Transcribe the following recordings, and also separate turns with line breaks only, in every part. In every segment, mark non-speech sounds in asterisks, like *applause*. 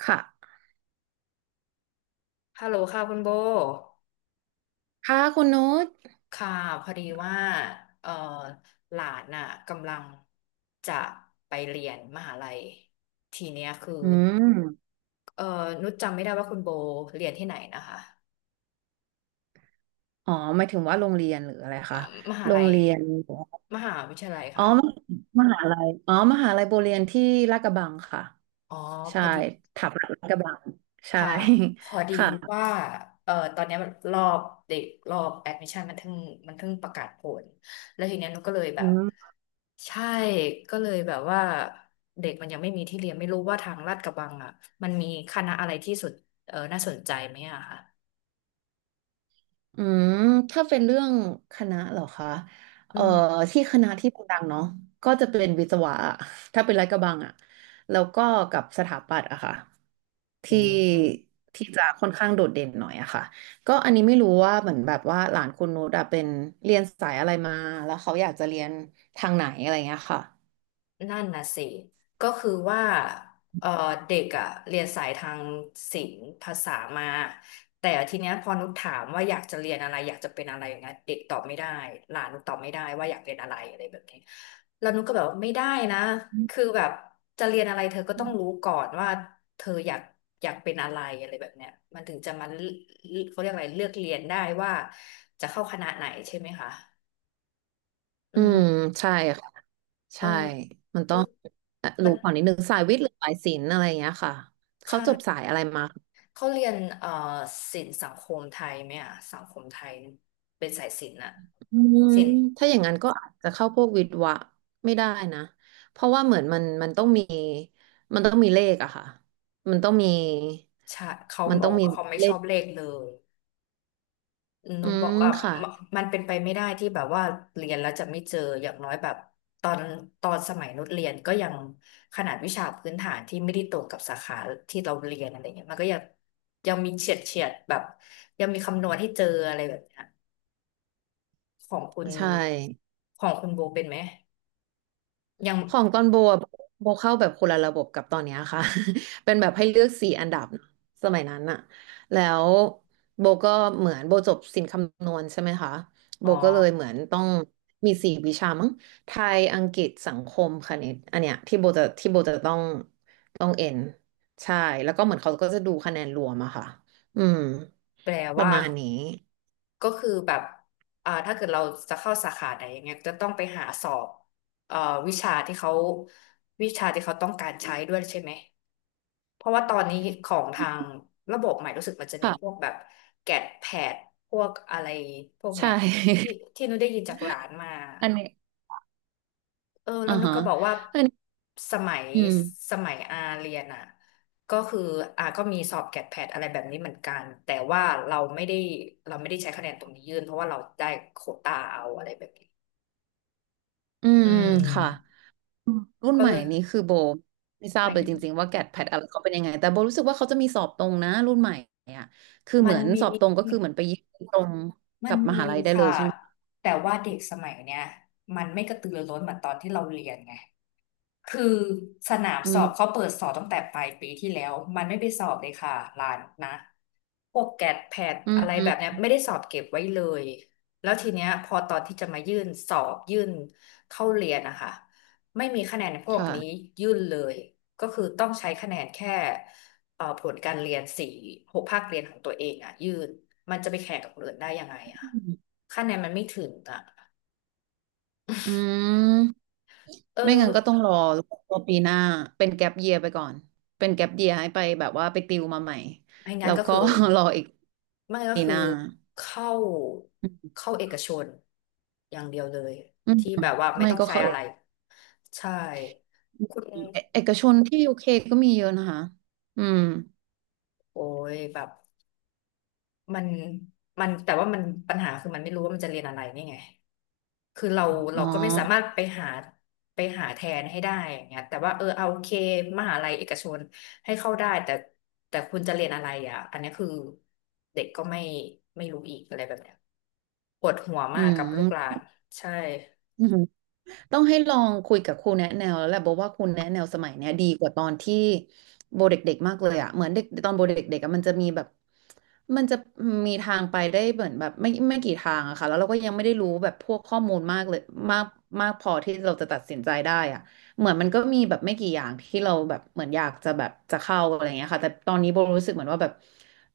ค่ะ
ฮัลโหลค่ะคุณโบ
ค่ะคุณนุช
ค่ะพอดีว่าเอ่อหลานน่ะกำลังจะไปเรียนมหาลัยทีเนี้ยคือ
อืม
เอ่อนุชจำไม่ได้ว่าคุณโบเรียนที่ไหนนะคะ
อ๋อหมายถึงว่าโรงเรียนหรืออะไร
ม
คะ
มหา
โรง
ลัย
เรียน
มหาวิทยาลัย
อ๋อ
ค่ะ
มหาลัยอ๋อมหาลัยโบเรียนที่ลาดกระบังค่ะ
อ๋อพ
ใช่
อดี
ถับลาดกระบังใช่
ค่ะพอ
*laughs*
ดี
ค่ะ
ว่าตอนเนี้ยรอบเด็กรอบแอดมิชชั่นมันเพิ่งประกาศผล แล้วทีเนี้ยหนุก็เลยแบ
อื
บ
ม
ใช่ก็เลยแบบว่าเด็กมันยังไม่มีที่เรียนไม่รู้ว่าทางลาดกระบังอ่ะมันมีคณะอะไรที่สุดเออน่าสนใจไหมอะค่ะ
อืมถ้าเป็นเรื่องคณะเหรอคะเอ่อที่คณะที่ดังๆเนาะก็จะเป็นวิศวะอะถ้าเป็นลาดกระบังอะแล้วก็กับสถาปัตย์อะค่ะ
อื
ที่
ม
ที่จะค่อนข้างโดดเด่นหน่อยอะค่ะก็อันนี้ไม่รู้ว่าเหมือนแบบว่าหลานคุณนุชอะเป็นเรียนสายอะไรมาแล้วเขาอยากจะเรียนทางไหนอะไรเงี้ยค่ะ
นั่นน่ะสิก็คือว่าเออเด็กอะเรียนสายทางศิลป์ภาษามา แต่ทีเนี้ยพอนุชถามว่าอยากจะเรียนอะไรอยากจะเป็นอะไรอย่างเงี้ยเด็กตอบไม่ได้หลานนุชตอบไม่ได้ว่าอยากเป็นอะไรอะไรแบบนี้แล้วนุชก็แบบว่าไม่ได้นะคือแบบจะเรียนอะไรเธอก็ต้องรู้ก่อนว่าเธออยากเป็นอะไรอะไรแบบเนี้ยมันถึงจะมาเลือกเขาเรียกอะไรเลือกเรียนได้ว่าจะเข้าคณะไหนใช่ไหมคะ อื
อืม
ม
ใช่ค่ะ
เออ
ใช่มันต้อง
มั
รู้
น
ก่อนนิดนึงสายวิทย์หรือสายศิลป์อะไรเงี้ยค่ะเขา
ใช่
จบสายอะไรมา
เขาเรียนศิลป์สังคมไทยไหมอ่ะสังคมไทยเป็นสายศิลป์น่ะ
อืม
ศิลป์
ถ้าอย่างนั้นก็อาจจะเข้าพวกวิทย์วะไม่ได้นะเพราะว่าเหมือนมันต้องมีมันต้องมีเลขอะค่ะมันต้องมี
ชาเขา
มัน
บ
ต้
อ
อ
ก
งมี
ว่าเขาไม่
เล
ชอ
ข
บเลขเลย
อื
นุกบอ
ม
กว่า
ค่ะ
มันมันเป็นไปไม่ได้ที่แบบว่าเรียนแล้วจะไม่เจออย่างน้อยแบบตอนตอนสมัยนุชเรียนก็ยังขนาดวิชาพื้นฐานที่ไม่ได้ตรงกับสาขาที่เราเรียนอะไรเงี้ยมันก็ยังมีเฉียดเฉียดแบบยังมีคำนวณให้เจออะไรแบบเนี้ยของคุณ
ใช่
ของคุณโบเป็นไหมยัง
ของตอนโบอะโบเข้าแบบคนละระบบกับตอนเนี้ยค่ะ *laughs* เป็นแบบให้เลือก4 อันดับเนอะสมัยนั้นอะแล้วโบก็เหมือนโบจบศิลป์คำนวณใช่ไหมคะโบ
อ๋อ
ก็เลยเหมือนต้องมี4 วิชามั้งไทยอังกฤษสังคมคณิตอันเนี้ยที่โบจะต้องเอ็นใช่แล้วก็เหมือนเขาก็จะดูคะแนนรวมอะค่ะอืม
แปล
ประ
ว่า
มาณนี้
ก็คือแบบอ่าถ้าเกิดเราจะเข้าสาขาไหนอย่างเงี้ยจะต้องไปหาสอบเอ่อวิชาที่เขาวิชาที่เขาต้องการใช้ด้วยใช่ไหม เพราะว่าตอนนี้ของทางระบบใหม่รู้สึกมันจะมีพวก
ค่ะ
แบบแกดแพดพวกอะไรพวก
ใช
เนี้ยที่
่
ที่หนูได้ยินจากหลานมา
*laughs* อันนี้
เออ
อ่า
แล้วนุก
ฮะ
ก็บอกว่า
อันนี้
สมัย
อืม
สมัยอาเรียนอ่ะก็คืออาก็มีสอบแกดแพดอะไรแบบนี้เหมือนกันแต่ว่าเราไม่ได้เราไม่ได้ใช้คะแนนตรงนี้ยื่นเพราะว่าเราได้โควตาเอาอะไรแบบนี้
อื
อื
มค่ะ
ม
อืมรุ่น
ก็
ใหม่
เลย
นี้คือโบไม่ทราบ
มั
เลย
น
จริงๆว่าแกดแพดอะไรเขาเป็นยังไงแต่โบรู้สึกว่าเขาจะมีสอบตรงนะรุ่นใหม่อ่ะคือเห
มั
มื
น
อน
มี
สอบตรงก็คือเหมือนไปยื่นตรง
มั
กั
น
บม
มี
หาลัยได้เล
ค่ะ
ยใช่ไหม
แต่ว่าเด็กสมัยเนี้ยมันไม่กระตือรือร้นเหมือนตอนที่เราเรียนไง คือสนาม
อื
สอบ
ม
เขาเปิดสอบตั้งแต่ปลายปีที่แล้วมันไม่ไปสอบเลยค่ะร้านนะพวกแกดแพด
อื
อะไร
ม
แบบเนี้ยไม่ได้สอบเก็บไว้เลยแล้วทีเนี้ยพอตอนที่จะมายื่นสอบยื่นเข้าเรียนนะคะไม่มีคะแนนพวกนี้
ค่ะ
ยื่นเลยก็คือต้องใช้คะแนนแค่ผลการเรียน4-6 ภาคเรียนของตัวเองอ่ะยื่นมันจะไปแข่งกับคนอื่นได้ยังไงอ่ะ
อืม
คะแนนมันไม่ถึงอ่ะ
อืม
เอ
ไม่งั้นก็ต้อ
อ
งรอรอปีหน้าเป็นแก็ปเยียไปก่อนเป็นแก็ปเยียให้ไปแบบว่าไปติวมาใหม่
ไม่งั้
แล้
น
ว
ก็
ก็
คือ
*laughs* รออีก
ไม่ก็
ปีห
คือ
น้า
เข้า
อื
เข้าเอกชนอย่างเดียวเลย
มอืม
ที่แบบว่าไม่
ไม่
ต้อง
ก็
ใช้
เข้าเอ
อะ
ก
ไรใช่คุณ
เอเอกชนที่ยูเคก็มีเยอะนะคะอืม
โอ้ยแบบมันมันแต่ว่ามันปัญหาคือมันไม่รู้ว่ามันจะเรียนอะไรนี่ไง คือเรา
อ๋
เราก็ไม่สา
อ
มารถไปหาแทนให้ได้อย่างเงี้ยแต่ว่าเออเอาโอเคมหาลัยเอกชนให้เข้าได้แต่แต่คุณจะเรียนอะไรอ่ะอันนี้คือเด็กก็ไม่รู้อีกอะไรแบบเนี้ยปวดหัว
อื
มากกับลูกหลา
ม
นใช่
อืมต้องให้ลองคุยกับครูแนะแนวแล้วแหละบอกว่าครูแนะแนวสมัยเนี้ยดีกว่าตอนที่โบเด็กๆมากเลยอะเหมือนเด็กตอนโบเด็กๆอะมันจะมีแบบมันจะมีทางไปได้เหมือนแบบไม่กี่ทางอะค่ะแล้วเราก็ยังไม่ได้รู้แบบพวกข้อมูลมากเลยมากมากพอที่เราจะตัดสินใจได้อะเหมือนมันก็มีแบบไม่กี่อย่างที่เราแบบเหมือนอยากจะแบบจะเข้าอะไรเงี้ยค่ะแต่ตอนนี้โบรู้สึกเหมือนว่าแบบ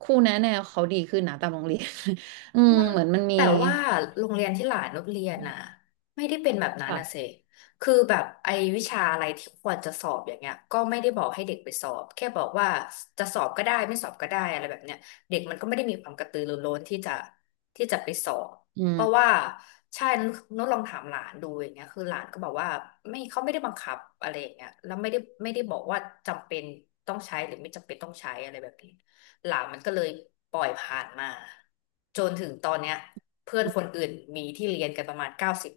ครูแนะแนวเขาดีขึ้นนะตามโรงเรียน *laughs* อืมเหมือนมันมี
แต่ว่าโรงเรียนที่หลานนุชเรียนน่ะไม่ได้เป็นแบบนั้น
ค่ะ
นะเซคือแบบไอ้วิชาอะไรที่ควรจะสอบอย่างเงี้ยก็ไม่ได้บอกให้เด็กไปสอบแค่บอกว่าจะสอบก็ได้ไม่สอบก็ได้อะไรแบบเนี้ยเด็กมันก็ไม่ได้มีความกระตือรือร้นที่จะไปสอบ
อื
เพราะ
ม
ว่าใช่นุชลองถามหลานดูอย่างเงี้ยคือหลานก็บอกว่าไม่เขาไม่ได้บังคับอะไรอย่างเงี้ยแล้วไม่ได้บอกว่าจำเป็นต้องใช้หรือไม่จำเป็นต้องใช้อะไรแบบนี้ หลานมันก็เลยปล่อยผ่านมาจนถึงตอนเนี้ยเพื่อนคนอื่นมีที่เรียนกันประมาณเก้าสิบ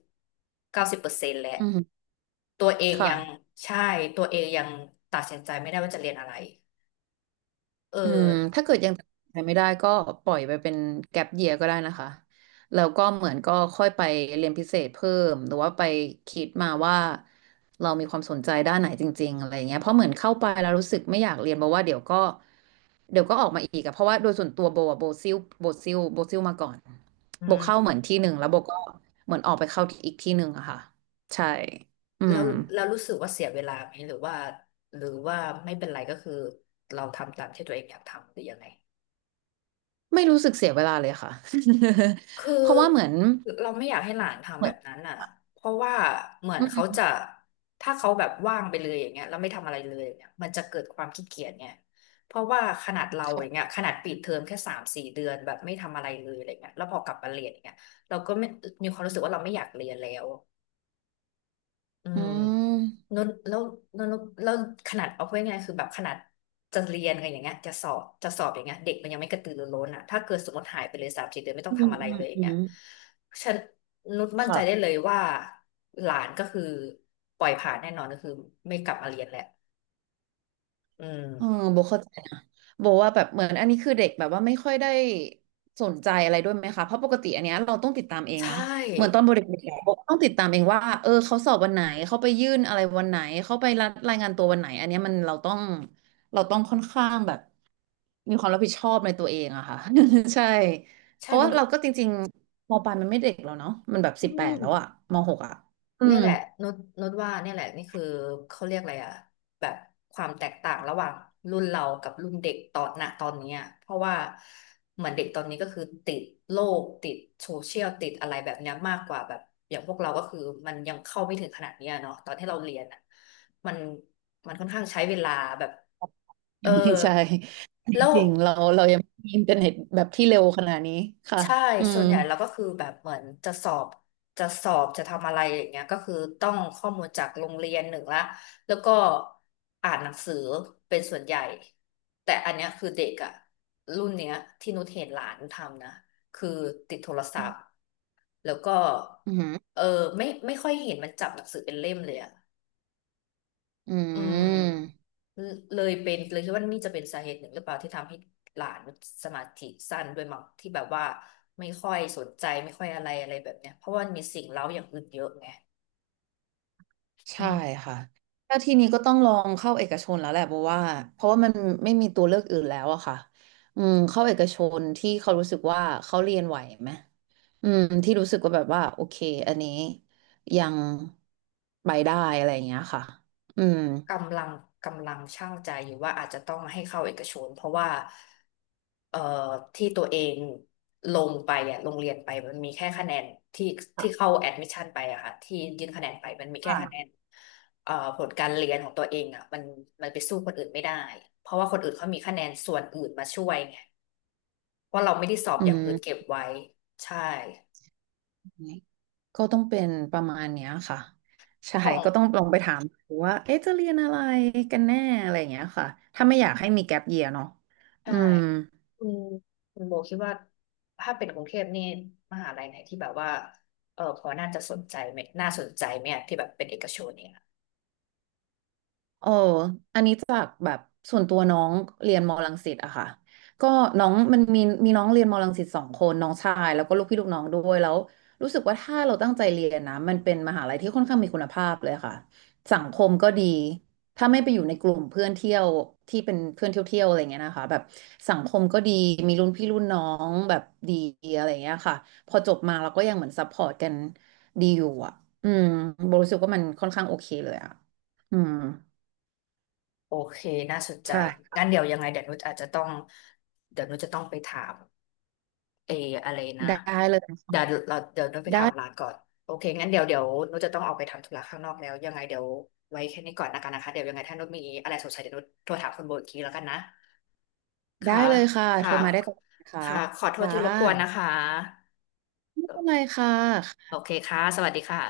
เก้าสิบเปอร์เซ็นต์แหละ
อืม
ตัวเอง
ค่ะ
ยังใช่ตัวเองยังตัดสินใจไม่ได้ว่าจะเรียนอะไรเออ
อืมถ้าเกิดยังตัดสินใจไม่ได้ก็ปล่อยไปเป็นแก็ปเยียก็ได้นะคะแล้วก็เหมือนก็ค่อยไปเรียนพิเศษเพิ่มหรือว่าไปคิดมาว่าเรามีความสนใจด้านไหนจริงๆอะไรเงี้ยเพราะเหมือนเข้าไปแล้วรู้สึกไม่อยากเรียนเพราะว่าเดี๋ยวก็ออกมาอีกอะเพราะว่าโดยส่วนตัวโบอะโบซิลมาก่อน
อื
โบเข้าเห
ม
มือนที่หนึ่งแล้วโบก็เหมือนออกไปเข้าอีกที่หนึ่งอะค่ะใช่อื
แล้
ม
วแล้วรู้สึกว่าเสียเวลาไหมหรือว่าไม่เป็นไรก็คือเราทำตามที่ตัวเองอยากทำหรือยังไง
ไม่รู้สึกเสียเวลาเลยค่ะ
คื
*laughs* เพ
อ
ราะว่าเหมือน
เราไม่อยากให้หลาน
เห
ทำ
มื
แบ
อน
บนั้นอ่ะเพราะว่าเหมือ
อื
นเขา
ม
จะถ้าเขาแบบว่างไปเลยอย่างเงี้ยแล้วไม่ทำอะไรเลยเนี่ยมันจะเกิดความขี้เกียจเนี่ยเพราะว่าขนาดเราอย่าง
ค่ะ
เงี้ยขนาดปิดเทอมแค่สามสี่เดือนแบบไม่ทำอะไรเลยอะไรเงี้ยแล้วพอกลับมาเรียนอย่างเงี้ยเราก็ไม่มีความรู้สึกว่าเราไม่อยากเรียนแล้ว อื
อื
ม
ม
นนแล้วนนแล้วขนาดเอาพูดง่ายๆคือแบบขนาดจะเรียนอะไรอย่างเงี้ยจะสอบจะสอบอย่างเงี้ยเด็กมันยังไม่กระตือรือร้นอ่ะถ้าเกิดสมมติหายไปเลยสามสี่เดือนไม่ต้
อื
องทำ
ม
อะไร
อืม
เลยอย่า
อื
งเงี้
ม
ยฉันนุชมั่นใจได้
ค่ะ
เลยว่าหลานก็คือปล่อยผ่านแน่นอนก็คือไม่กลับมาเรียนแหละอื
เออ
ม
โบเข้าใจนะโบว่าแบบเหมือนอันนี้คือเด็กแบบว่าไม่ค่อยได้สนใจอะไรด้วยไหมคะเพราะปกติอันเนี้ยเราต้องติดตามเอง
ใช
นะเหมือนตอน
่
โบเด็กๆอะโบต้องติดตามเองว่าเออเขาสอบวันไหนเขาไปยื่นอะไรวันไหนเขาไปรับรายงานตัววันไหนอันเนี้ยมันเราต้องค่อนข้างแบบมีความรับผิดชอบในตัวเองอะค่ะ *laughs* ใช่เพ
ใช่
ราะ
นุ
ว่า
ชก็
เราก็จริงๆมปลายมันไม่เด็กแล้วเนาะมันแบบ
อื
18
ม
แล้วอะมหกอะอื
เนี่
ม
ยแหละนุชนุชว่าเนี่ยแหละนี่คือเขาเรียกอะไรอะแบบความแตกต่างระหว่างรุ่นเรากับรุ่นเด็กตอนนตอนเนี้ยเพราะว่าเหมือนเด็กตอนนี้ก็คือติดโลกติดโซเชียลติดอะไรแบบเนี้ยมากกว่าแบบอย่างพวกเราก็คือมันยังเข้าไม่ถึงขนาดเนี้ยเนาะตอนที่เราเรียนอะมันมันค่อนข้างใช้เวลาแบบเออ
*laughs* ใช่
แล้ว
จริงๆเรายังไม่มีอินเทอร์เน็ตแบบที่เร็วขนาดนี้ค่ะ
ใช่
อื
ส่
ม
วนใหญ่เราก็คือแบบเหมือนจะสอบจะทำอะไรอย่างเงี้ยก็คือต้องข้อมูลจากโรงเรียนหนึ่งละแล้วก็อ่านหนังสือเป็นส่วนใหญ่แต่อันเนี้ยคือเด็กอะรุ่นเนี้ยที่นุชเห็นหลานทำนะคือติดโทรศัพท์แล้วก็
อืมอือ
เออไม่ค่อยเห็นมันจับหนังสือเป็นเล่มเลยอะ อืม
ม
เลยเป็นเลยคิดว่านี่จะเป็นสาเหตุหนึ่งหรือเปล่าที่ทำให้หลานสมาธิสั้นด้วยมั้งที่แบบว่าไม่ค่อยสนใจไม่ค่อยอะไรอะไรแบบเนี้ยเพราะว่ามันมีสิ่งเร้าอย่างอื่นเยอะไง
ใช่ค่ะถ้าทีนี้ก็ต้องลองเข้าเอกชนแล้วแหละเพราะว่ามันไม่มีตัวเลือกอื่นแล้วอะค่ะอืมเข้าเอกชนที่เขารู้สึกว่าเขาเรียนไหวไหมอืมที่รู้สึกว่าแบบว่าโอเคอันนี้ยังไปได้อะไรอย่างเงี้ยค่ะอืม
กำลังกำลังชั่งใจอยู่ว่าอาจจะต้องให้เข้าเอกชนเพราะว่าเอ่อที่ตัวเองลงไปอ่ะโงเรียนไปมันมีแค่คะแนนที่ที่เข้าแอดมิชชั่นไปอะค่ะที่ยื่นคะแนนไปมันมีแค่คะแนน
ค่ะ
ผลการเรียนของตัวเองอ่ะมันไปสู้คนอื่นไม่ได้เพราะว่าคนอื่นเขามีคะแนนส่วนอื่นมาช่วยไงเพราะเราไม่ได้สอบ
อื
อย่างอื่นเก็บ
ม
ไว้ใช่
ก็ต้องเป็นประมาณเนี้ยค่ะใช่
ของ
ก็ต้องลองไปถามดูว่าเอ๊ะจะเรียนอะไรกันแน่อะไรอย่างเงี้ยค่ะถ้าไม่อยากให้มีแก p เยียเนาะอื
ใช่
ม
คุณคุณโบคิดว่าถ้าเป็นกรุงเทพนี่มหาลัยไหนที่แบบว่าเออพอน่าจะสนใจไหมน่าสนใจไหมอะที่แบบเป็นเอกชนเนี่ย
เอออันนี้จากแบบส่วนตัวน้องเรียนมอรังสิตอะค่ะก็น้องมันมีน้องเรียนมอรังสิต2 คนน้องชายแล้วก็ลูกพี่ลูกน้องด้วยแล้วรู้สึกว่าถ้าเราตั้งใจเรียนนะมันเป็นมหาลัยที่ค่อนข้างมีคุณภาพเลยค่ะสังคมก็ดีถ้าไม่ไปอยู่ในกลุ่มเพื่อนเที่ยวที่เป็นเพื่อนเที่ยวเที่ยวอะไรเงี้ยนะคะแบบสังคมก็ดีมีรุ่นพี่รุ่นน้องแบบดีอะไรเงี้ยค่ะพอจบมาเราก็ยังเหมือนซัพพอร์ตกันดีอยู่อะอืมโบรู้สึกว่ามันค่อนข้างโอเคเลยอะอืม
โอเคน่าสนใจ
ใช่
งั้นเดี๋ยวยังไงเดี๋ยวนุชอาจจะต้องเดี๋ยวนุชจะต้องไปถามเอออะไรนะ
ได้เลยค่ะ
เดี๋ยวเราเดี๋ยวนุชไป
ได้
ถามร้านก่อนโอเคงั้นเดี๋ยวเดี๋ยวนุชจะต้องออกไปทำธุระข้างนอกแล้วยังไงเดี๋ยวไว้แค่นี้ก่อนนะกันนะคะเดี๋ยวยังไงถ้านุชมีอะไรสงสัยเดี๋ยวนุชโทรถามคุณโบอีกทีแล้วกันนะ
ได้
ค่ะ
เลยค่ะโทร
ค่ะ
มาได้ตลอดนะคะ
ค่ะขอโทษ
ค่ะ
ที่รบกวนนะคะ
ไม่เป็นไรค่ะ
โอเคค่ะ สวัสดีค่ะ